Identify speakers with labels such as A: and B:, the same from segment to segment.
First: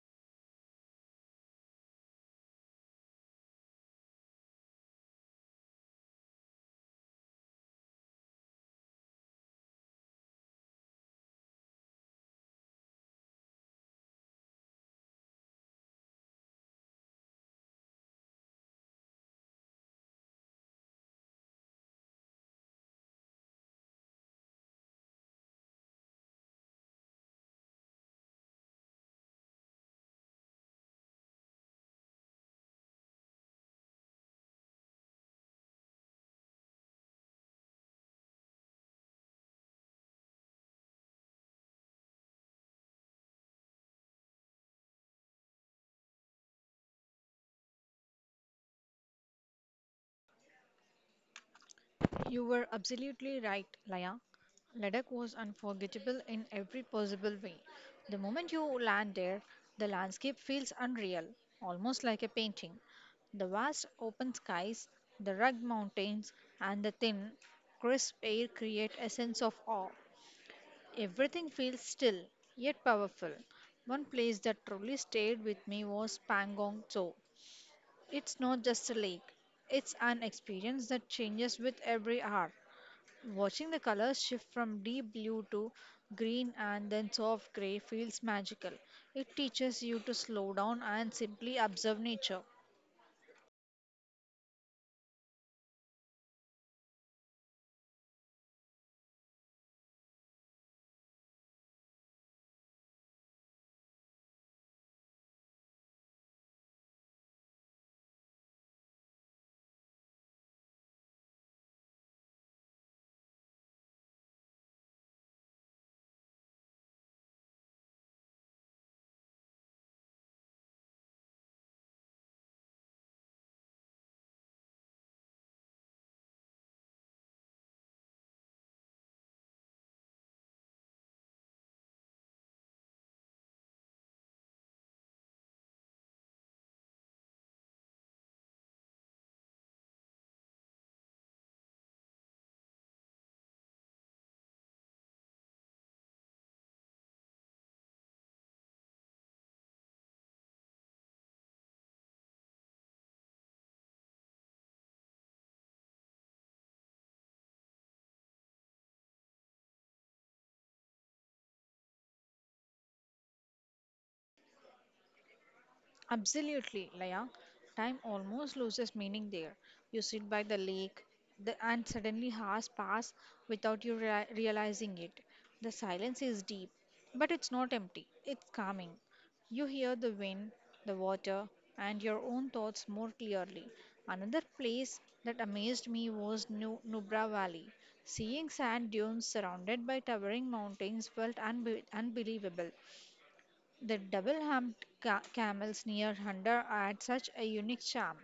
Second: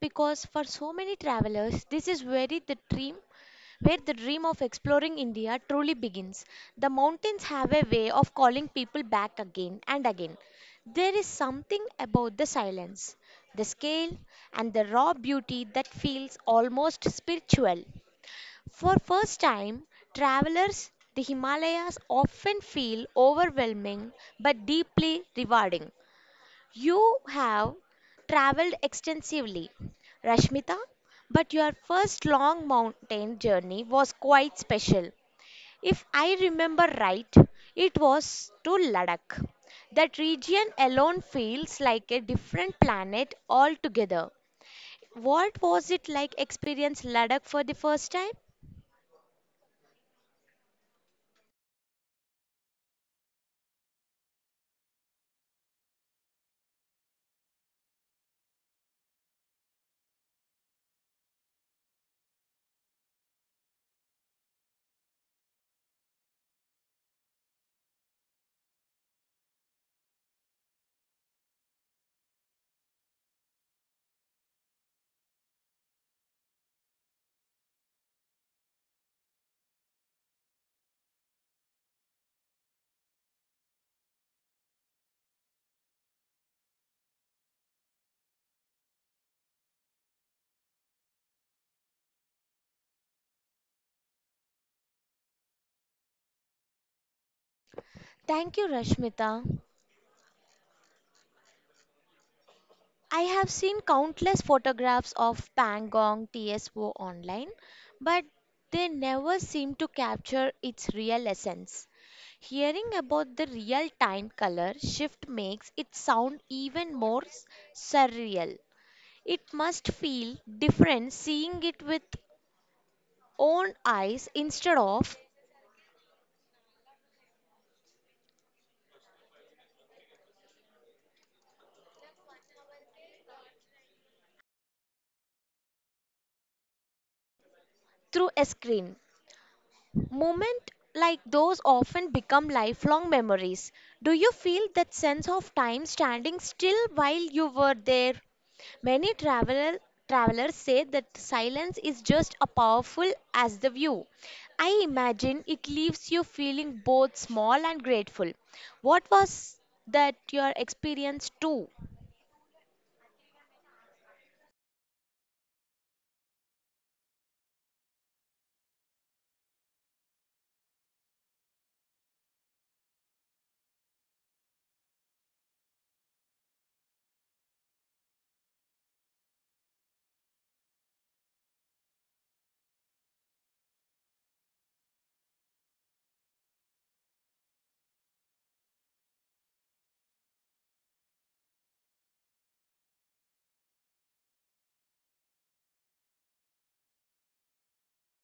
A: because for so many travelers, this is where where the dream of exploring India truly begins. The mountains have a way of calling people back again and again. There is something about the silence, the scale, and the raw beauty that feels almost spiritual. For first-time travelers, the Himalayas often feel overwhelming but deeply rewarding. You have traveled extensively, Rashmita, but your first long mountain journey was quite special. If I remember right, it was to Ladakh. That region alone feels like a different planet altogether. What was it like experience Ladakh for the first time?
B: You were absolutely right, Laya. Ladakh was unforgettable in every possible way. The moment you land there, the landscape feels unreal, almost like a painting. The vast open skies, the rugged mountains, and the thin, crisp air create a sense of awe. Everything feels still, yet powerful. One place that truly stayed with me was Pangong Tso. It's not just a lake, it's an experience that changes with every hour. Watching the colors shift from deep blue to green and then soft gray feels magical. It teaches you to slow down and simply observe nature.
A: Thank you, Rashmita. I have seen countless photographs of Pangong TSO online, but they never seem to capture its real essence. Hearing about the real time color shift makes it sound even more surreal. It must feel different seeing it with own eyes instead of through a screen. Moments like those often become lifelong memories. Do you feel that sense of time standing still while you were there? Many travelers say that silence is just as powerful as the view. I imagine it leaves you feeling both small and grateful. What was that your experience too?
B: Absolutely, Laya. Time almost loses meaning there. You sit by the lake, and suddenly hours pass without you realizing it. The silence is deep, but it's not empty, it's calming. You hear the wind, the water, and your own thoughts more clearly. Another place that amazed me was Nubra Valley. Seeing sand dunes surrounded by towering mountains felt unbelievable. The double-humped camels near Hundar add such a unique charm.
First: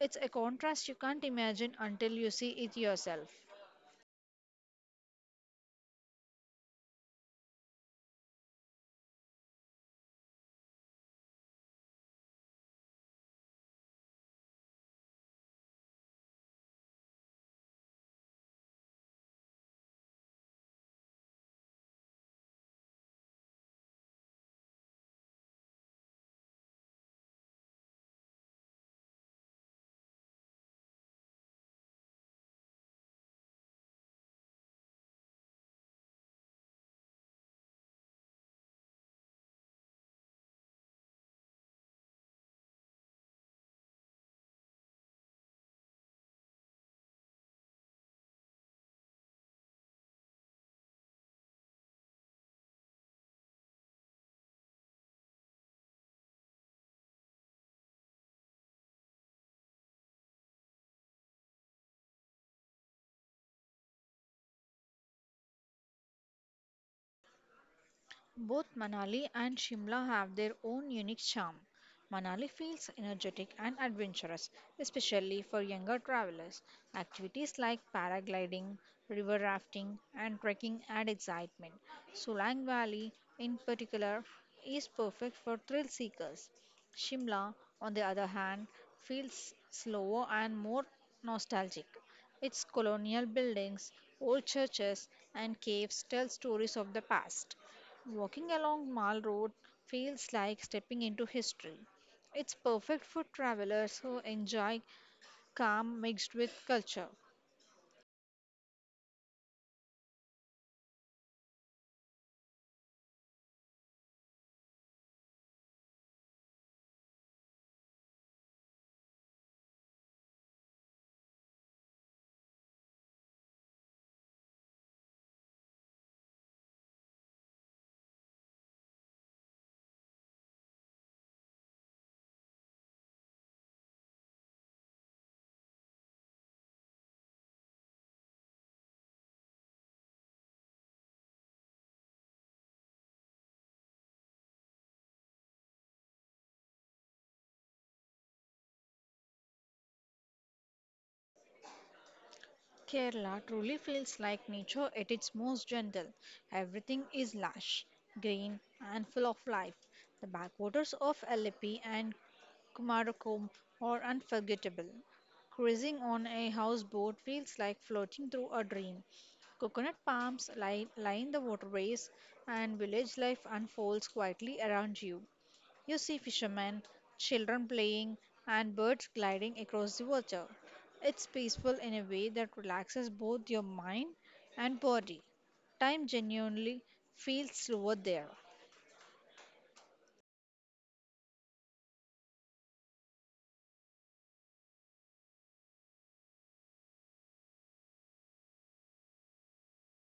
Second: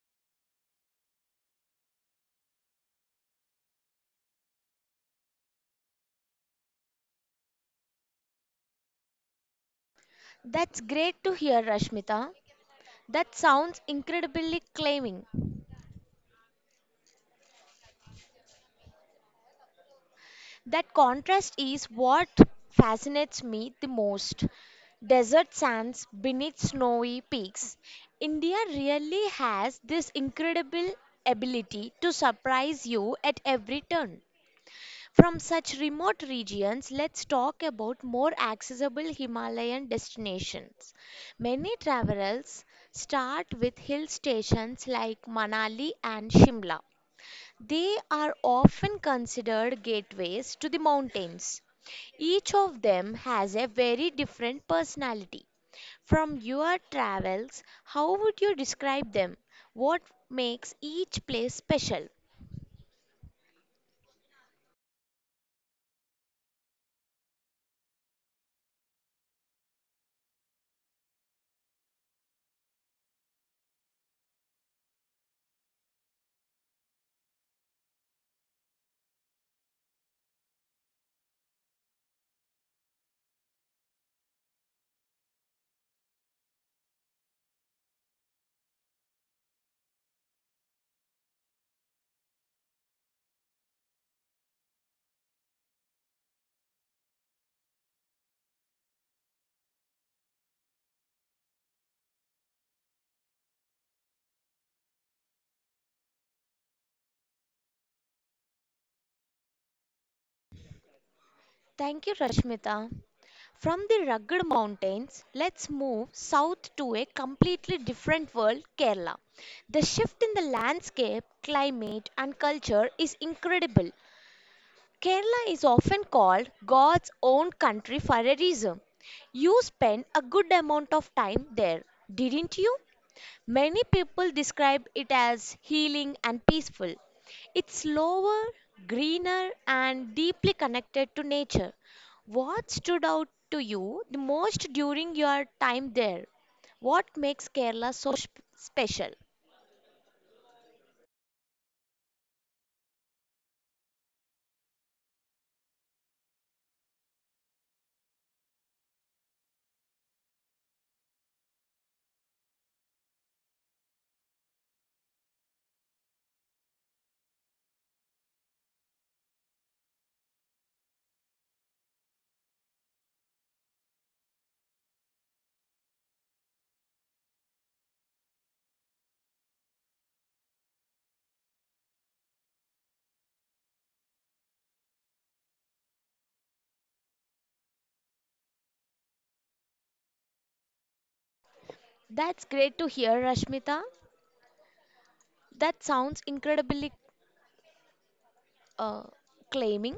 B: It's a contrast you can't imagine until you see it yourself.
A: That's great to hear, Rashmita. That sounds incredibly claiming. That contrast is what fascinates me the most. Desert sands beneath snowy peaks. India really has this incredible ability to surprise you at every turn. From such remote regions, let's talk about more accessible Himalayan destinations. Many travelers start with hill stations like Manali and Shimla. They are often considered gateways to the mountains. Each of them has a very different personality. From your travels, how would you describe them? What makes each place special?
B: Both Manali and Shimla have their own unique charm. Manali feels energetic and adventurous, especially for younger travelers. Activities like paragliding, river rafting, and trekking add excitement. Solang Valley, in particular, is perfect for thrill seekers. Shimla, on the other hand, feels slower and more nostalgic. Its colonial buildings, old churches, and caves tell stories of the past. Walking along Mall Road feels like stepping into history. It's perfect for travelers who enjoy calm mixed with culture.
A: Thank you, Rashmita. From the rugged mountains, let's move south to a completely different world, Kerala. The shift in the landscape, climate, and culture is incredible. Kerala is often called God's own country for a reason. You spent a good amount of time there, didn't you? Many people describe it as healing and peaceful. It's slower, greener, and deeply connected to nature. What stood out to you the most during your time there? What makes Kerala so special?
B: Kerala truly feels like nature at its most gentle. Everything is lush, green, and full of life. The backwaters of Alleppey and Kumarakom are unforgettable. Cruising on a houseboat feels like floating through a dream. Coconut palms line the waterways, and village life unfolds quietly around you. You see fishermen, children playing, and birds gliding across the water. It's peaceful in a way that relaxes both your mind and body. Time genuinely feels slower there.
A: That's great to hear, Rashmita. That sounds incredibly uh, claiming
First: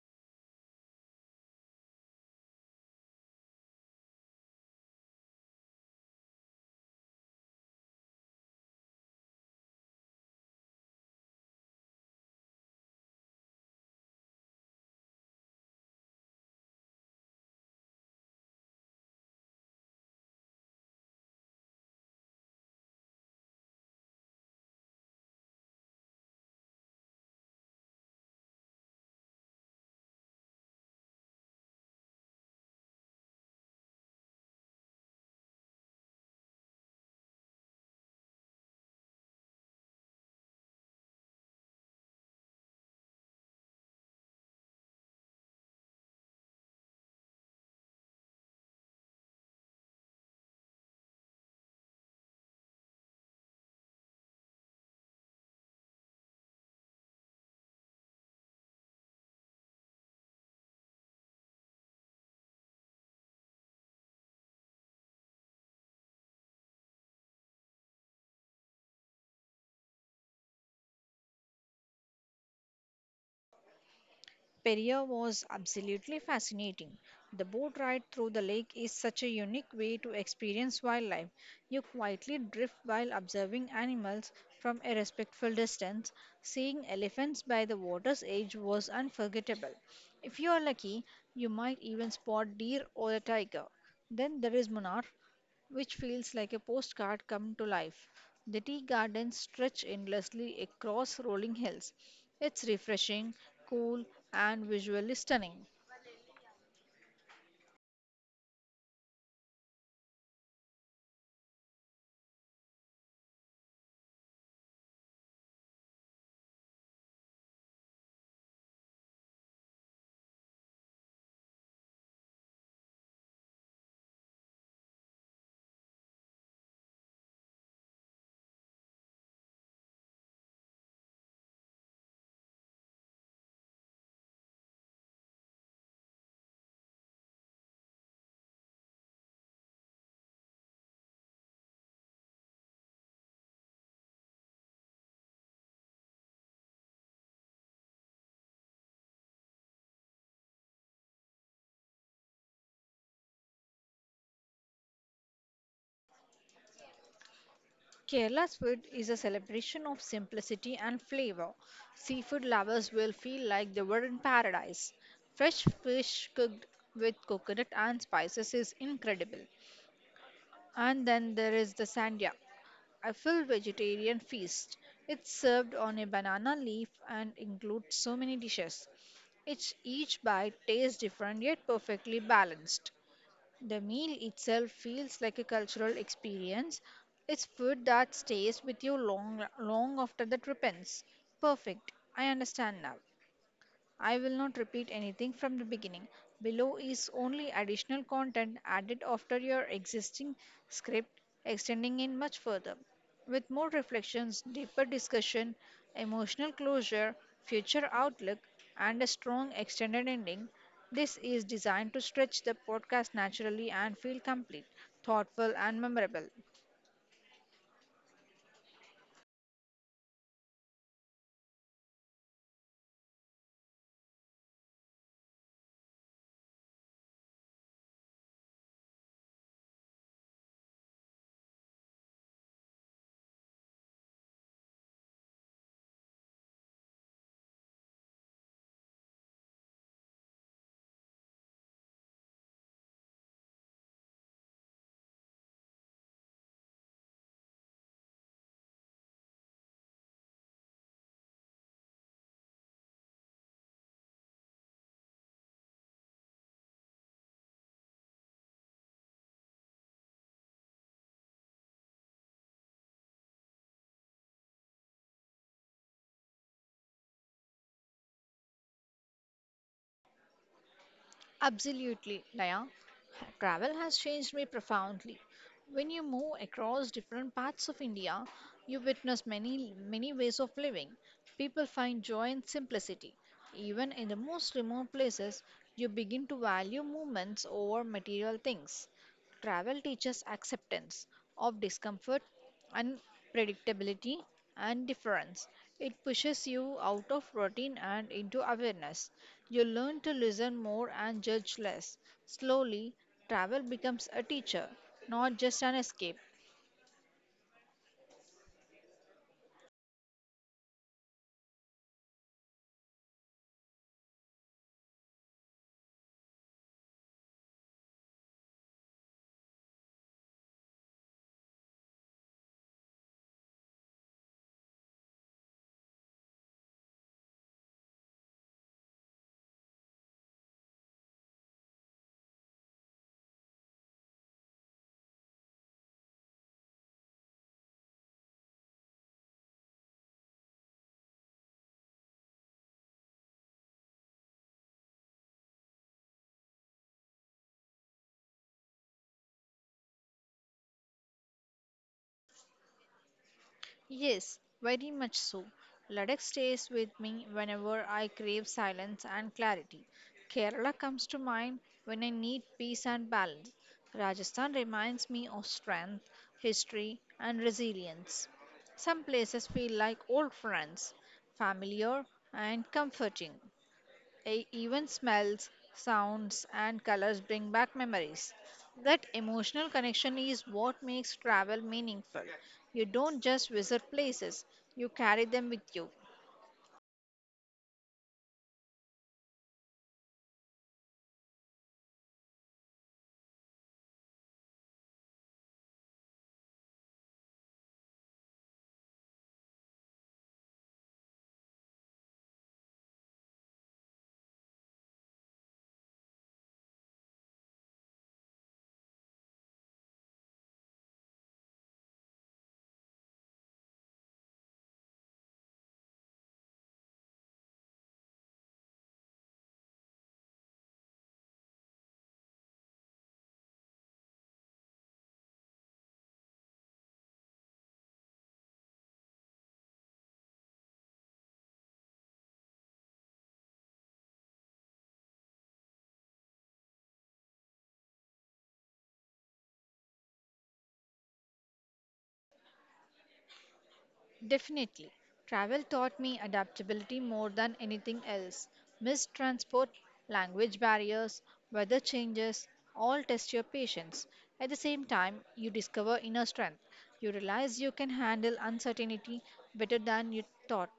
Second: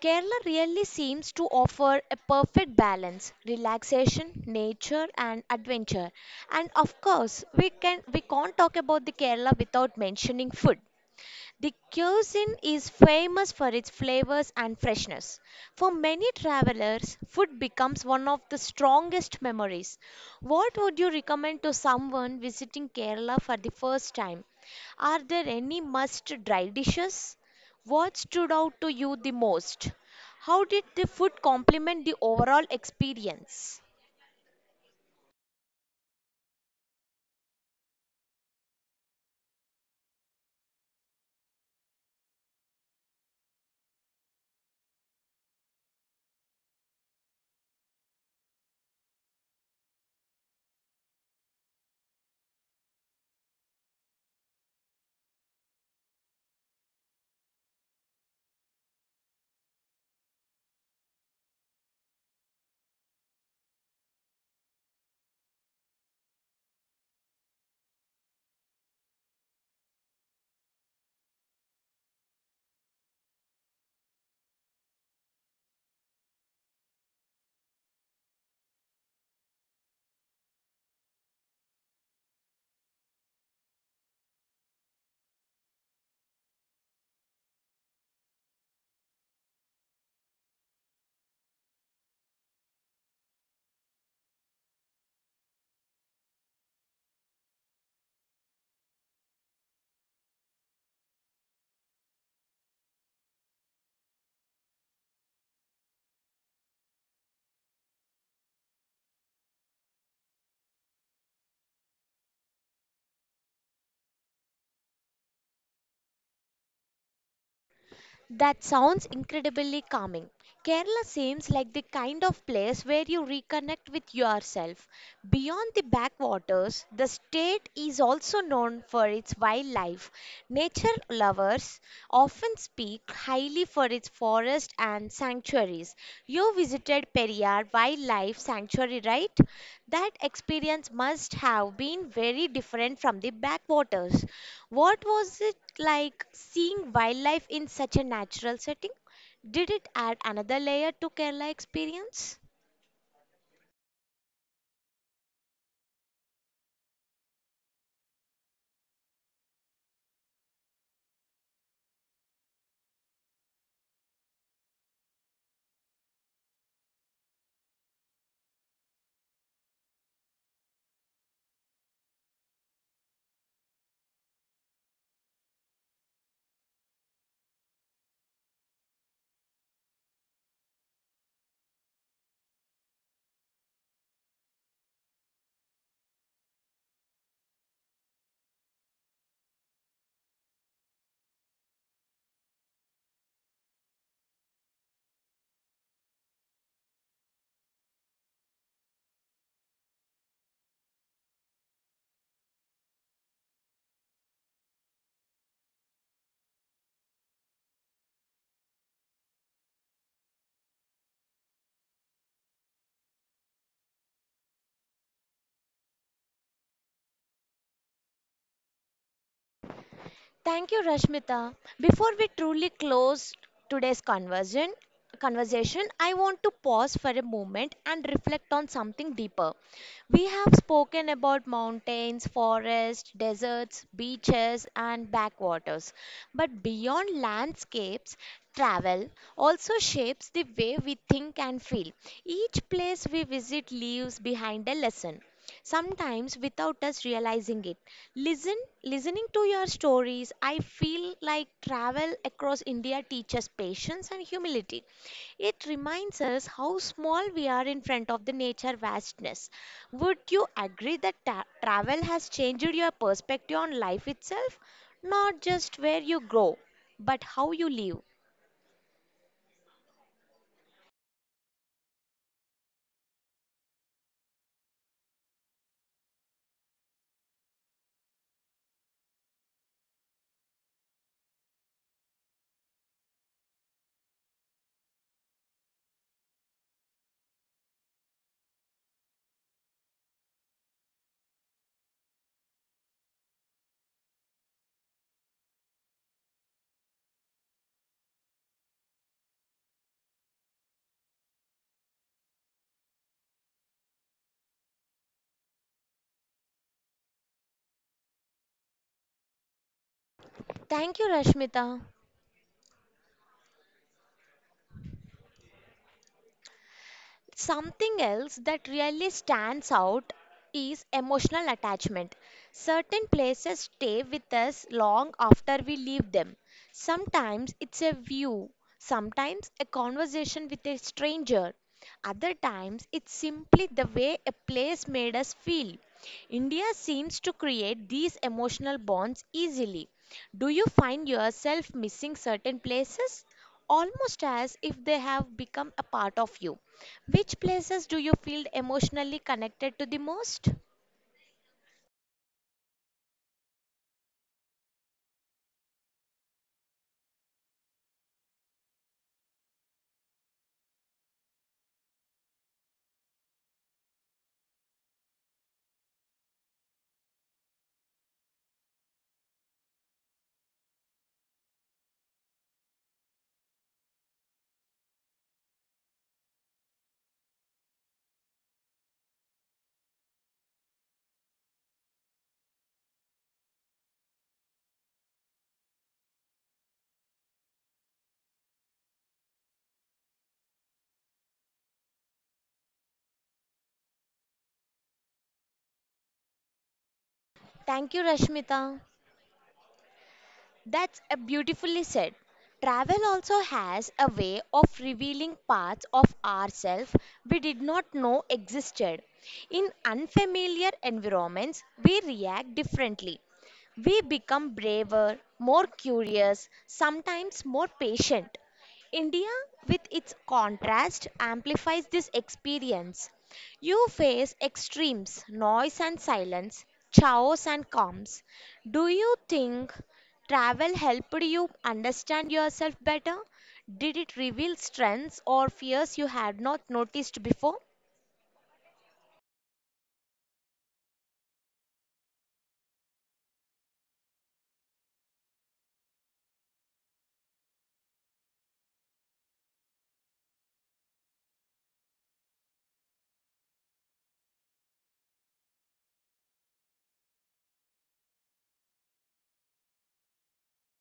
A: Kerala really seems to offer a perfect balance, relaxation, nature and adventure. And of course, we can't talk about the Kerala without mentioning food. The cuisine is famous for its flavors and freshness. For many travelers, food becomes one of the strongest memories. What would you recommend to someone visiting Kerala for the first time? Are there any must try dishes? What stood out to you the most? How did the food complement the overall experience?
B: Perrier was absolutely fascinating. The boat ride through the lake is such a unique way to experience wildlife. You quietly drift while observing animals from a respectful distance. Seeing elephants by the water's edge was unforgettable. If you are lucky, you might even spot deer or a tiger. Then there is Munnar, which feels like a postcard come to life. The tea gardens stretch endlessly across rolling hills, it's refreshing, cool, and visually stunning.
A: That sounds incredibly calming. Kerala seems like the kind of place where you reconnect with yourself. Beyond the backwaters, the state is also known for its wildlife. Nature lovers often speak highly for its forest and sanctuaries. You visited Periyar Wildlife Sanctuary, right? That experience must have been very different from the backwaters. What was it like seeing wildlife in such a natural setting? Did it add another layer to Kerala experience?
B: Kerala's food is a celebration of simplicity and flavor. Seafood lovers will feel like they were in paradise. Fresh fish cooked with coconut and spices is incredible. And then there is the sandhya, a full vegetarian feast. It's served on a banana leaf and includes so many dishes. Each bite tastes different yet perfectly balanced. The meal itself feels like a cultural experience. It's food that stays with you long after the trip ends. Perfect. I understand now. I will not repeat anything from the beginning. Below is only additional content added after your existing script, extending it much further. With more reflections, deeper discussion, emotional closure, future outlook, and a strong extended ending, this is designed to stretch the podcast naturally and feel complete, thoughtful, and memorable.
A: Thank you, Rashmita. Before we truly close today's conversation, I want to pause for a moment and reflect on something deeper. We have spoken about mountains, forests, deserts, beaches, and backwaters. But beyond landscapes, travel also shapes the way we think and feel. Each place we visit leaves behind a lesson sometimes without us realizing it. Listen, listening to your stories, I feel like travel across India teaches patience and humility. It reminds us how small we are in front of the nature vastness. Would you agree that travel has changed your perspective on life itself? Not just where you go, but how you live.
B: Absolutely, Daya. Travel has changed me profoundly. When you move across different parts of India, you witness many ways of living. People find joy in simplicity. Even in the most remote places, you begin to value movements over material things. Travel teaches acceptance of discomfort, unpredictability, and difference. It pushes you out of routine and into awareness. You learn to listen more and judge less. Slowly, travel becomes a teacher, not just an escape.
A: Thank you, Rashmita. Something else that really stands out is emotional attachment. Certain places stay with us long after we leave them. Sometimes it's a view, sometimes a conversation with a stranger, other times it's simply the way a place made us feel. India seems to create these emotional bonds easily. Do you find yourself missing certain places, almost as if they have become a part of you? Which places do you feel emotionally connected to the most?
B: Yes, very much so. Ladakh stays with me whenever I crave silence and clarity. Kerala comes to mind when I need peace and balance. Rajasthan reminds me of strength, history, and resilience. Some places feel like old friends, familiar and comforting. Even smells, sounds, and colors bring back memories. That emotional connection is what makes travel meaningful. You don't just visit places, you carry them with you.
A: Thank you, Rashmita. That's a beautifully said. Travel also has a way of revealing parts of ourselves we did not know existed. In unfamiliar environments, we react differently. We become braver, more curious, sometimes more patient. India, with its contrast, amplifies this experience. You face extremes, noise and silence, chaos and calms. Do you think travel helped you understand yourself better? Did it reveal strengths or fears you had not noticed before?
B: Definitely, travel taught me adaptability more than anything else. Missed transport, language barriers, weather changes all test your patience. At the same time, you discover inner strength. You realize you can handle uncertainty better than you thought.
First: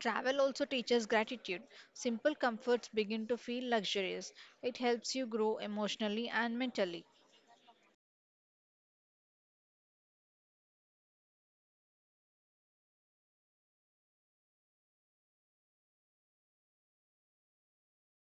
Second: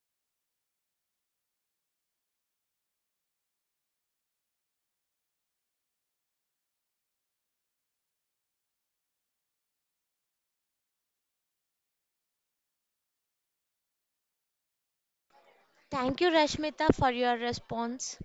B: Travel also teaches gratitude. Simple comforts begin to feel luxurious. It helps you grow emotionally and mentally.
A: Thank you, Rashmita, for your response.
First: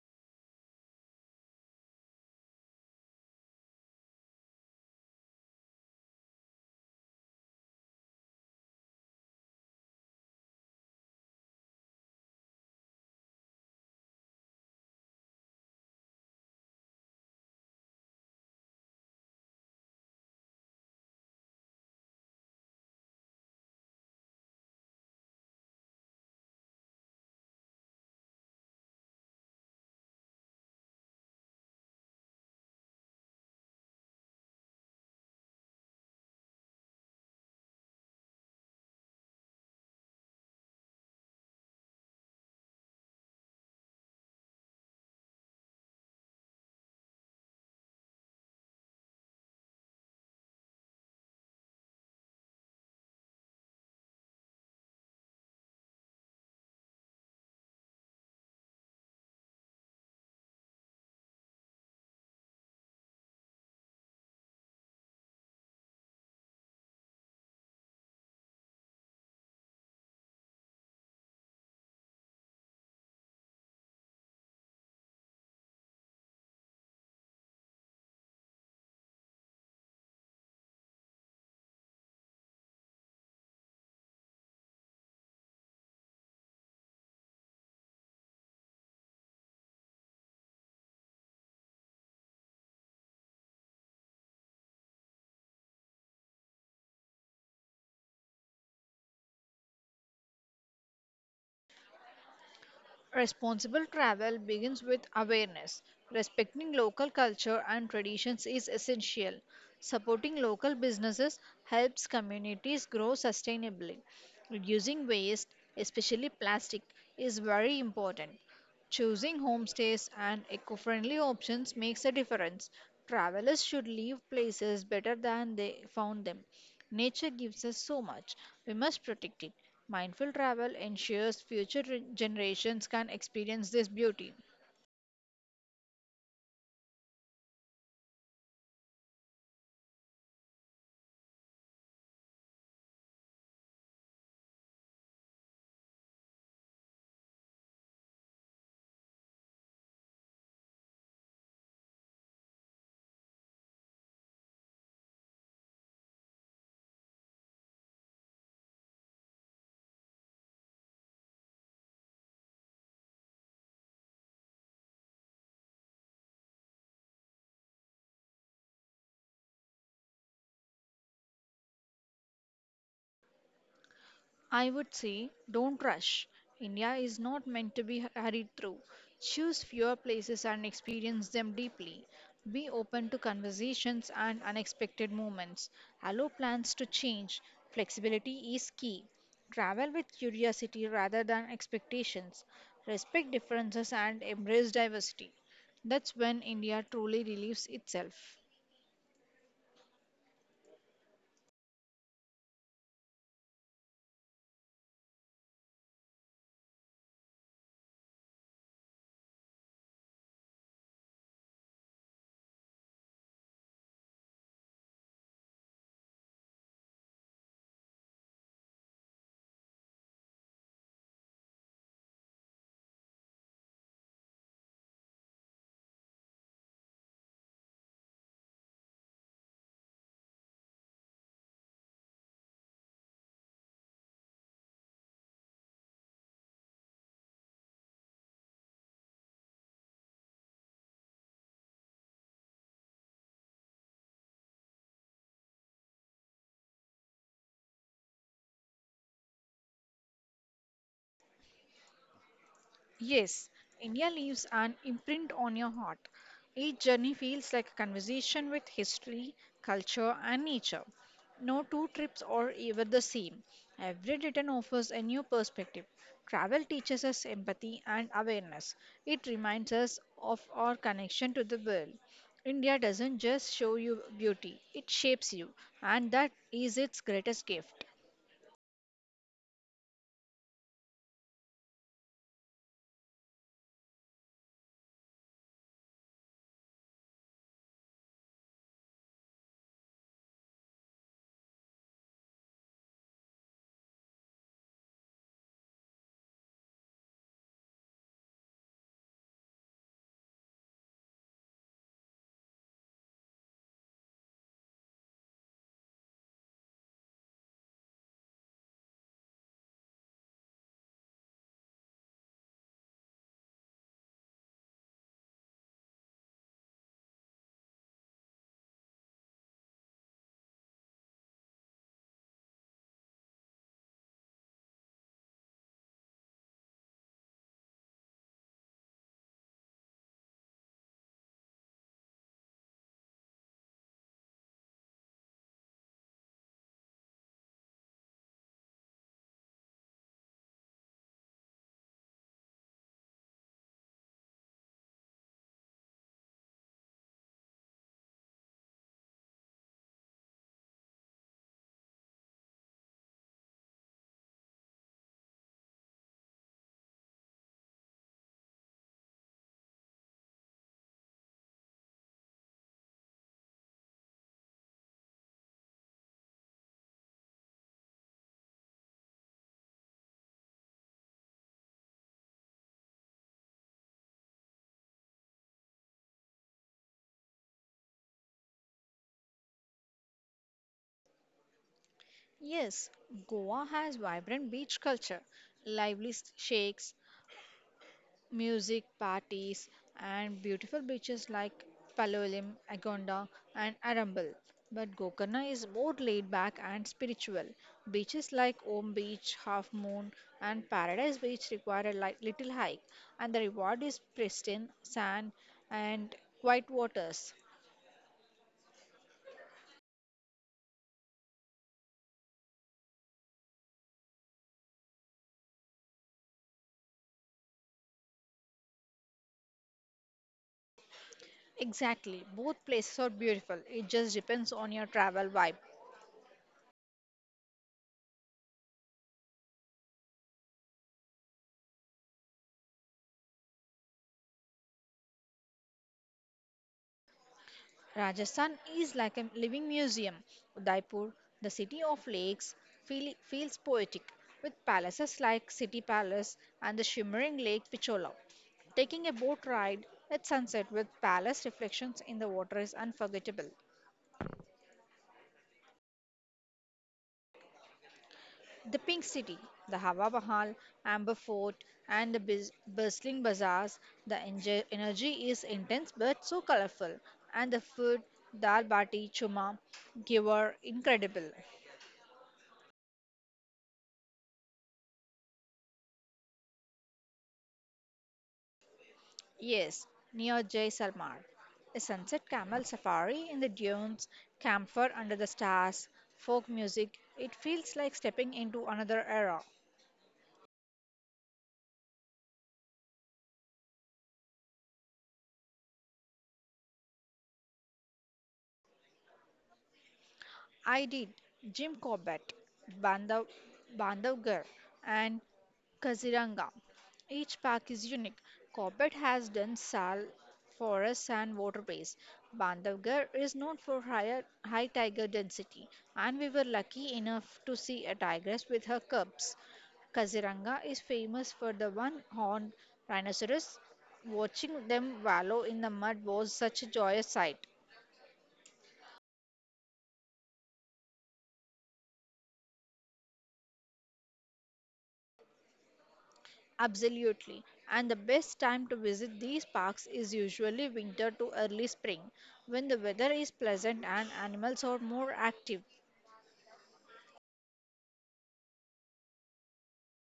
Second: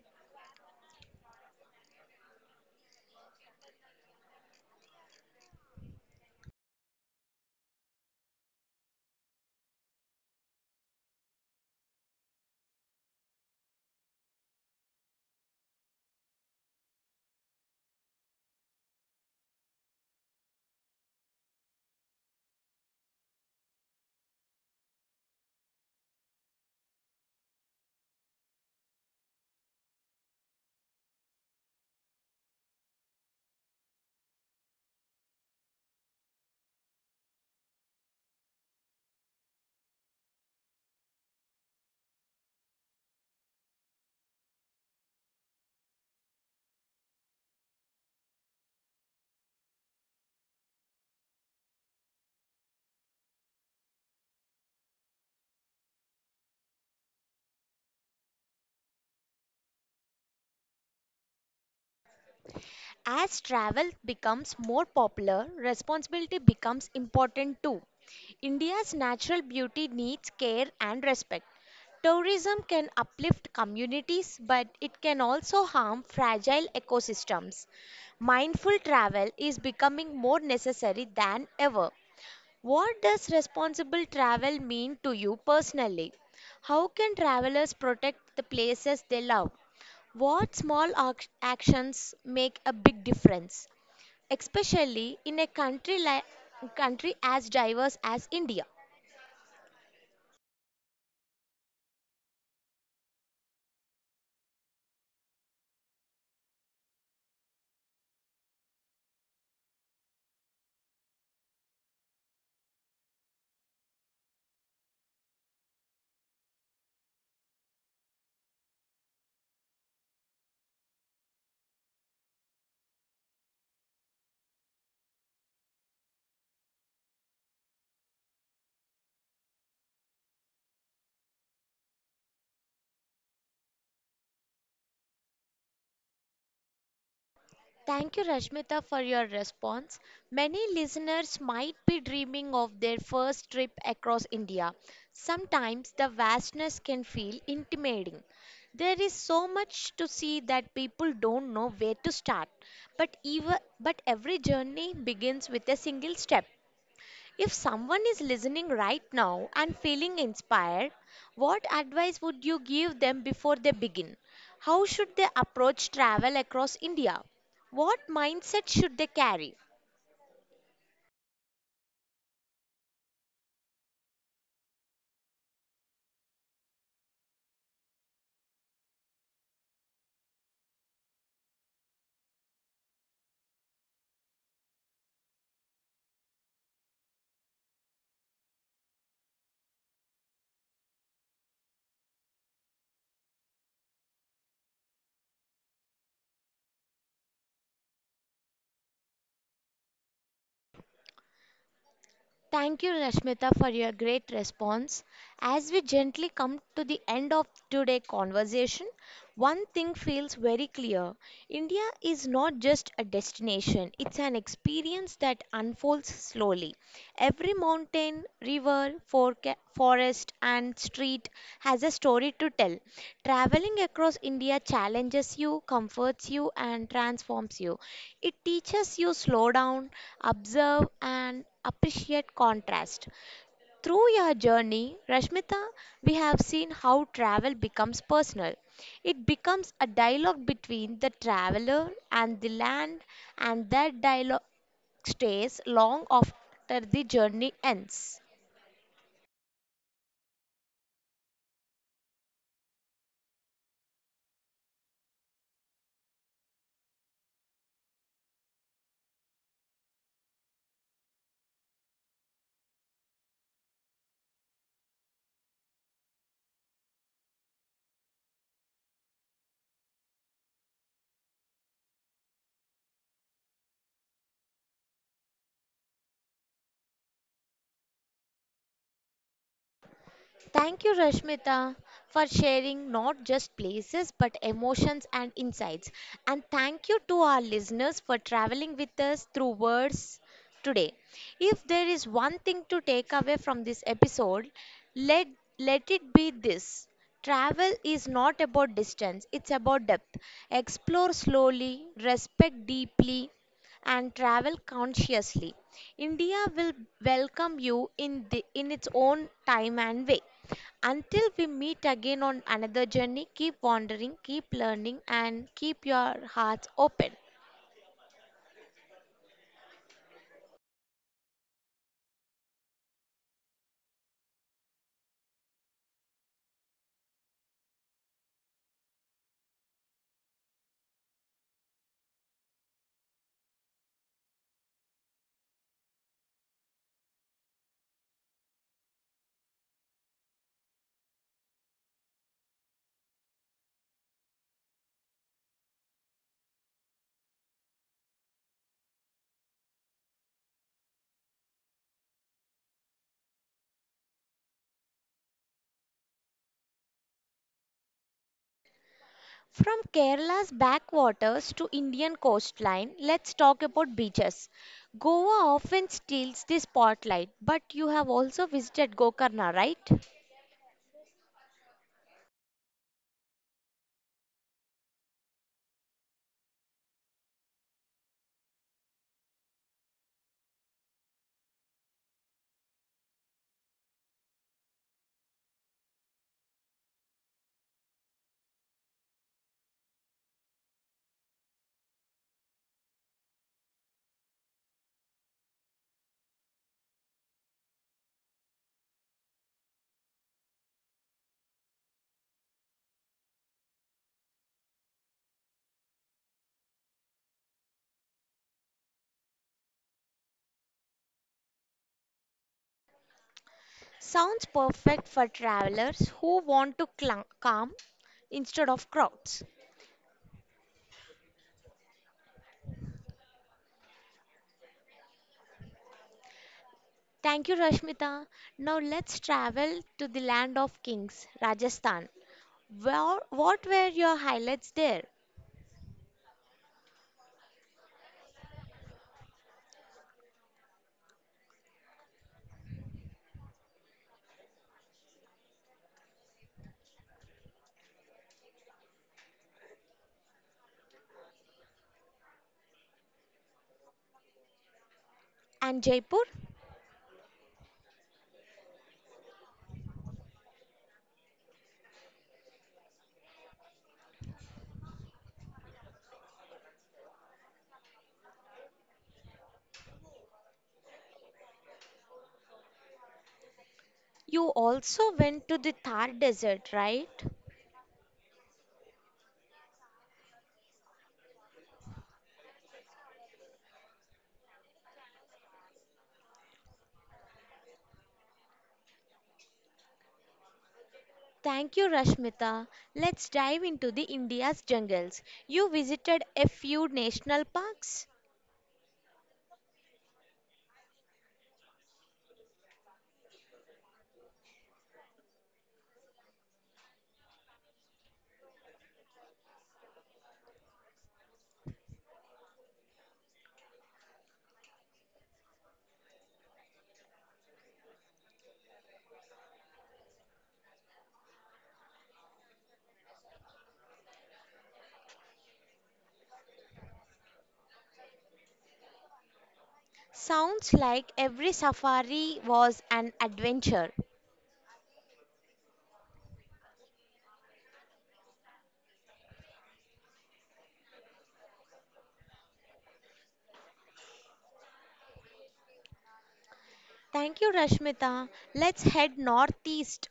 A: As travel becomes more popular, responsibility becomes important too. India's natural beauty needs care and respect. Tourism can uplift communities, but it can also harm fragile ecosystems. Mindful travel is becoming more necessary than ever. What does responsible travel mean to you personally? How can travelers protect the places they love? What small actions make a big difference, especially in a country like country as diverse as India?
B: Responsible travel begins with awareness. Respecting local culture and traditions is essential. Supporting local businesses helps communities grow sustainably. Reducing waste, especially plastic, is very important. Choosing homestays and eco friendly options makes a difference. Travelers should leave places better than they found them. Nature gives us so much, we must protect it. Mindful travel ensures future generations can experience this beauty.
A: Thank you, Rashmita, for your response. Many listeners might be dreaming of their first trip across India. Sometimes the vastness can feel intimidating. There is so much to see that people don't know where to start. But every journey begins with a single step. If someone is listening right now and feeling inspired, what advice would you give them before they begin? How should they approach travel across India? What mindset should they carry?
B: I would say don't rush. India is not meant to be hurried through. Choose fewer places and experience them deeply. Be open to conversations and unexpected moments. Allow plans to change. Flexibility is key. Travel with curiosity rather than expectations. Respect differences and embrace diversity. That's when India truly relieves itself.
A: Thank you, Rashmita, for your great response. As we gently come to the end of today's conversation, one thing feels very clear. India is not just a destination, it's an experience that unfolds slowly. Every mountain, river, forest, and street has a story to tell. Traveling across India challenges you, comforts you, and transforms you. It teaches you slow down, observe, and appreciate contrast. Through your journey, Rashmita, we have seen how travel becomes personal. It becomes a dialogue between the traveler and the land, and that dialogue stays long after the journey ends.
B: Yes, India leaves an imprint on your heart. Each journey feels like a conversation with history, culture, and nature. No two trips are ever the same. Every return offers a new perspective. Travel teaches us empathy and awareness. It reminds us of our connection to the world. India doesn't just show you beauty, it shapes you, and that is its greatest gift.
A: Thank you, Rashmita, for sharing not just places but emotions and insights. And thank you to our listeners for traveling with us through words today. If there is one thing to take away from this episode, let, let it be this travel is not about distance, it's about depth. Explore slowly, respect deeply, and travel consciously. India will welcome you in its own time and way. Until we meet again on another journey, keep wandering, keep learning, and keep your hearts open. From Kerala's backwaters to Indian coastline, let's talk about beaches. Goa often steals the spotlight, but you have also visited Gokarna, right?
B: Yes, Goa has vibrant beach culture, lively shakes, music, parties, and beautiful beaches like Palolem, Agonda, and Arambal. But Gokarna is more laid back and spiritual. Beaches like Om Beach, Half Moon, and Paradise Beach require a little hike, and the reward is pristine sand and quiet waters.
A: Sounds perfect for travelers who want to calm instead of crowds.
B: Exactly, both places are beautiful. It just depends on your travel vibe.
A: Thank you, Rashmita. Now let's travel to the land of kings, Rajasthan. What were your highlights there?
B: Rajasthan is like a living museum. Udaipur, the city of lakes, feels poetic with palaces like City Palace and the shimmering Lake Pichola. Taking a boat ride at sunset with palace reflections in the water is unforgettable.
A: And Jaipur,
B: The Pink City, the Hawa Mahal, Amber Fort, and the bustling bazaars, the energy is intense but so colorful, and the food, dal bati, chuma, giver, incredible.
A: you also went to the Thar Desert, right?
B: Yes, near Jaisalmer. A sunset camel safari in the dunes, camphor under the stars, folk music. It feels like stepping into another era.
A: Thank you, Rashmita. Let's dive into the India's jungles. You visited a few national parks.
B: I did. Jim Corbett, Bandav, Bandavgarh, and Kaziranga. Each park is unique. Corbett has dense sal forests and waterways. Bandavgarh is known for high tiger density, and we were lucky enough to see a tigress with her cubs. Kaziranga is famous for the one-horned rhinoceros. Watching them wallow in the mud was such a joyous sight.
A: Sounds like every safari was an adventure.
B: Absolutely. And the best time to visit these parks is usually winter to early spring, when the weather is pleasant and animals are more active.
A: Thank you, Rashmita. Let's head northeast.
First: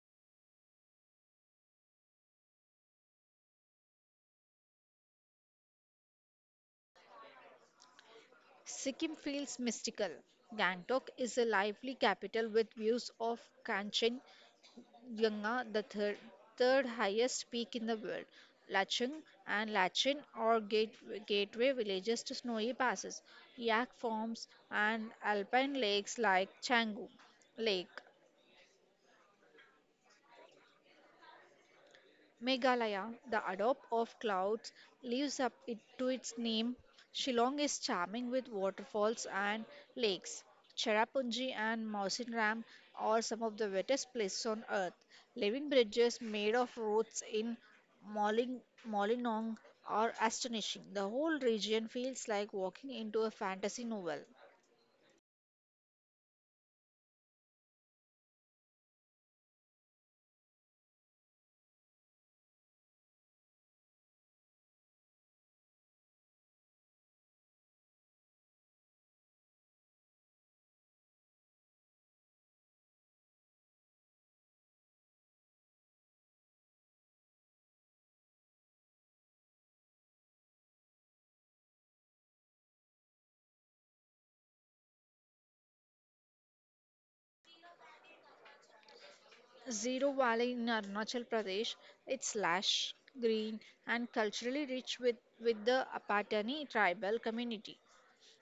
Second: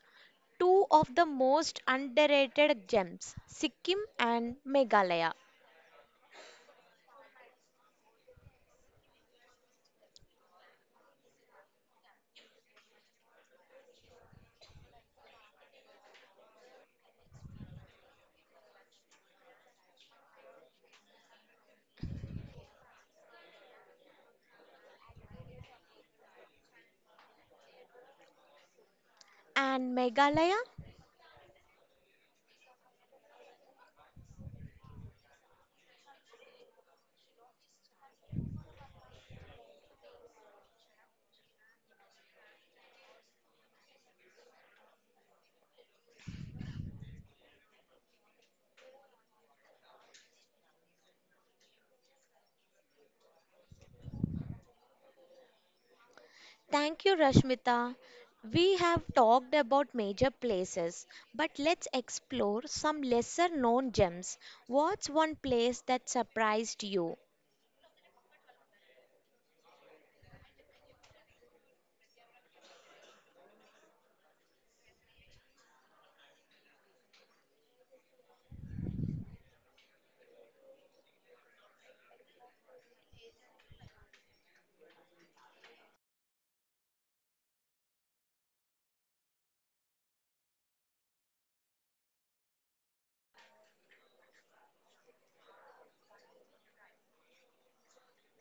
A: Two of the most underrated gems, Sikkim and Meghalaya.
B: Sikkim feels mystical. Gangtok is a lively capital with views of Kanchenjunga, the third, third highest peak in the world. Lachung and Lachin are gateway villages to snowy passes, yak farms, and alpine lakes like Canggu Lake.
A: And Meghalaya?
B: Meghalaya, the adobe of clouds, lives up to its name. Shillong is charming with waterfalls and lakes. Cherrapunji and Mausinram are some of the wettest places on earth. Living bridges made of roots in Molinong are astonishing. The whole region feels like walking into a fantasy novel.
A: Thank you, Rashmita. We have talked about major places, but let's explore some lesser known gems. What's one place that surprised you?
B: Zero Valley in Arunachal Pradesh, it's lush, green, and culturally rich with the Apatani tribal community.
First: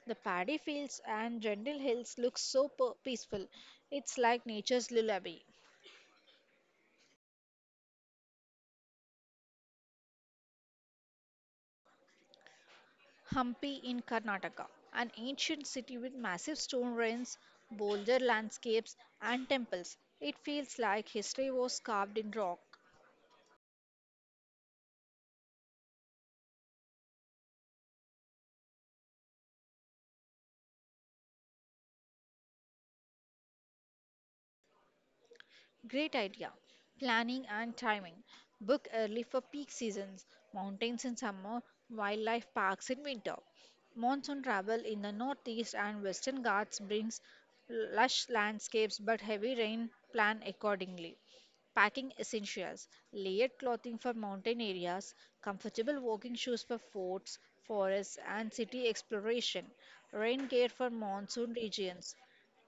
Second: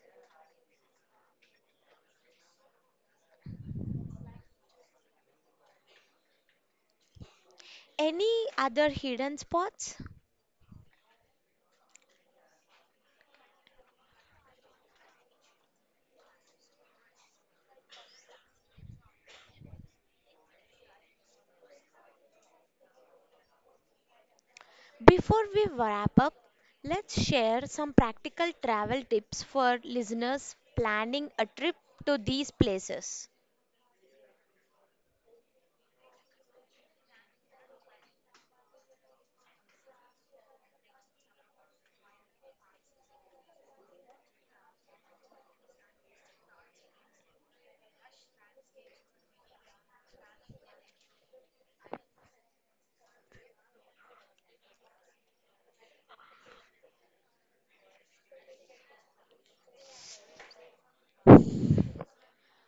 B: The paddy fields and gentle hills look so peaceful. It's like nature's lullaby.
A: Any other hidden spots?
B: Hampi in Karnataka, an ancient city with massive stone ruins, bolder landscapes, and temples. It feels like history was carved in rock.
A: Before we wrap up, let's share some practical travel tips for listeners planning a trip to these places.
B: Great idea. Planning and timing. Book early for peak seasons, mountains in summer, wildlife parks in winter. Monsoon travel in the northeast and western ghats brings lush landscapes but heavy rain. Plan accordingly. Packing essentials, layered clothing for mountain areas, comfortable walking shoes for forts, forests, and city exploration, rain gear for monsoon regions,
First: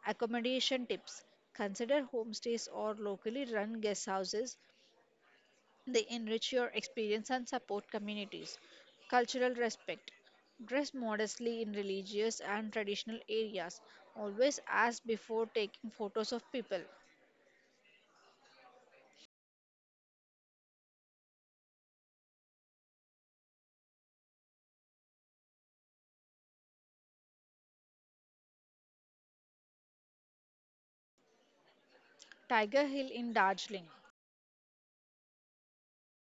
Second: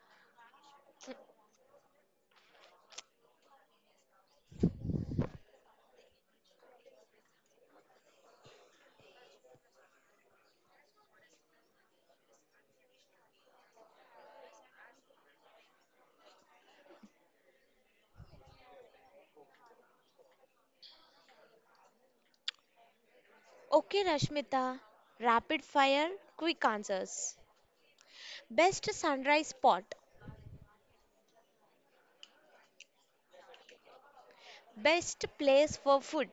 B: accommodation tips. Consider homestays or locally run guest houses. They enrich your experience and support communities. Cultural respect. Dress modestly in religious and traditional areas. Always ask before taking photos of people.
A: Okay, Rashmita, rapid fire, quick answers. Best sunrise spot,
B: Tiger Hill in Darjeeling,
A: best place for food,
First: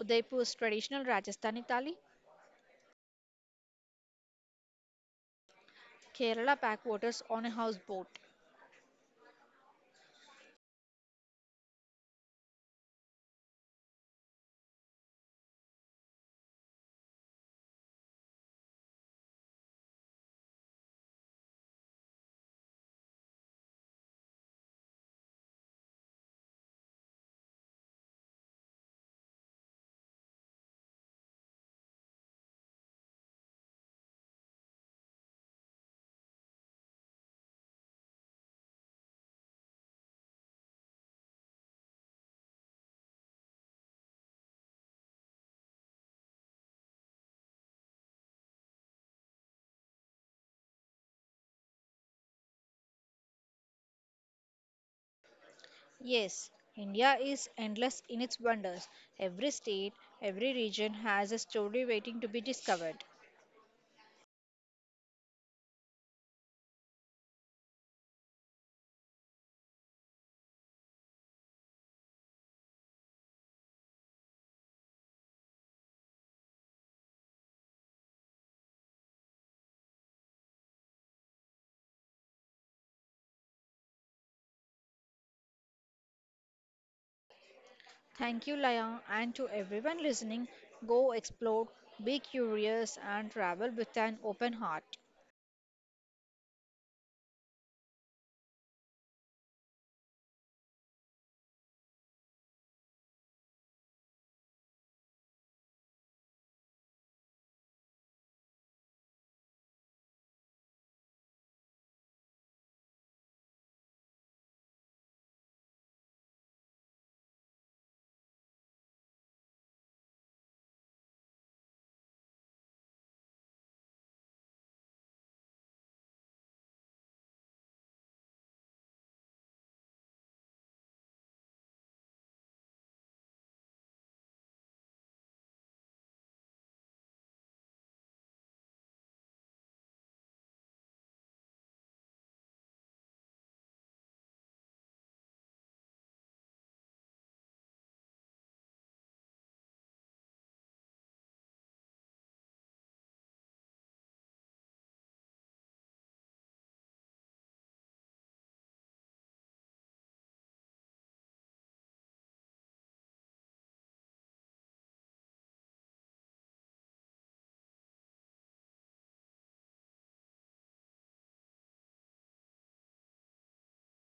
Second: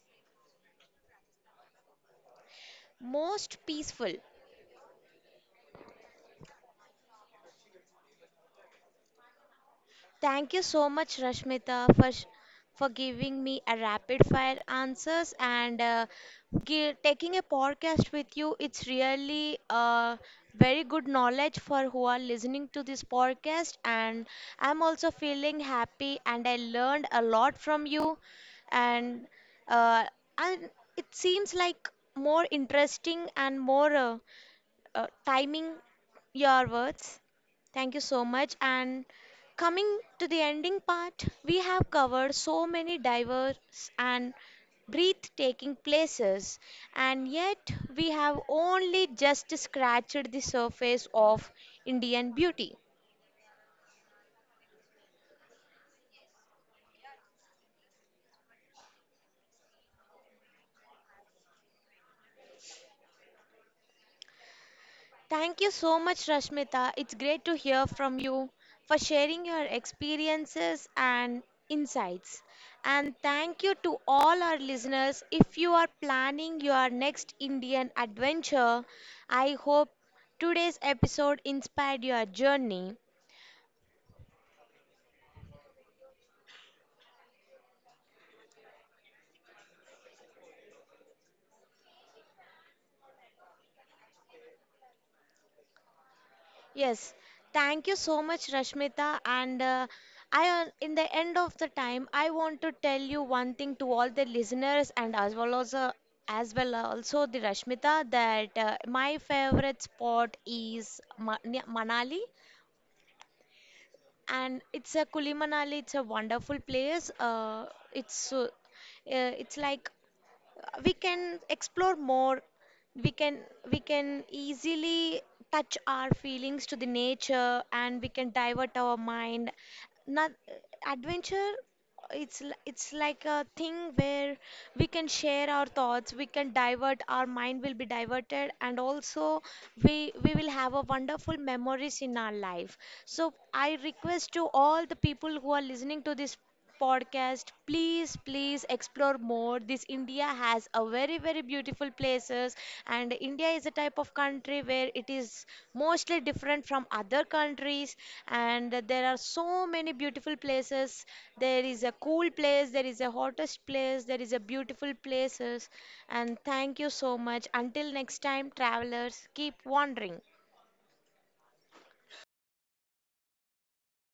B: Udaipur's traditional Rajasthani thali,
A: most peaceful.
B: Kerala backwaters on a houseboat.
A: Thank you so much, Rashmita, for giving me a rapid fire answers and taking a podcast with you. It's really very good knowledge for who are listening to this podcast. And I'm also feeling happy and I learned a lot from you. And, uh, and it seems like more interesting and more timing your words. Thank you so much. And coming to the ending part, we have covered so many diverse and breathtaking places, and yet we have only just scratched the surface of Indian beauty.
B: Yes, India is endless in its wonders. Every state, every region has a story waiting to be discovered.
A: Thank you so much, Rashmita. It's great to hear from you for sharing your experiences and insights. And thank you to all our listeners. If you are planning your next Indian adventure, I hope today's episode inspired your journey.
B: Thank you, Layang, and to everyone listening, go explore, be curious, and travel with an open heart.
A: Yes, thank you so much, Rashmita. In the end of the time, I want to tell you one thing to all the listeners and as well also the Rashmita that my favorite spot is Manali, and it's a Kuli Manali. It's a wonderful place. It's like we can explore more we can we can easily touch our feelings to the nature and we can divert our mind not adventure. It's like a thing where we can share our thoughts, we can divert our mind will be diverted, and also we will have a wonderful memories in our life. So I request to all the people who are listening to this podcast, please, please explore more. This India has a very, very beautiful places, and India is a type of country where it is mostly different from other countries, and there are so many beautiful places. There is a cool place, there is a hottest place, there is a beautiful places, and thank you so much. Until next time, travelers, keep wandering.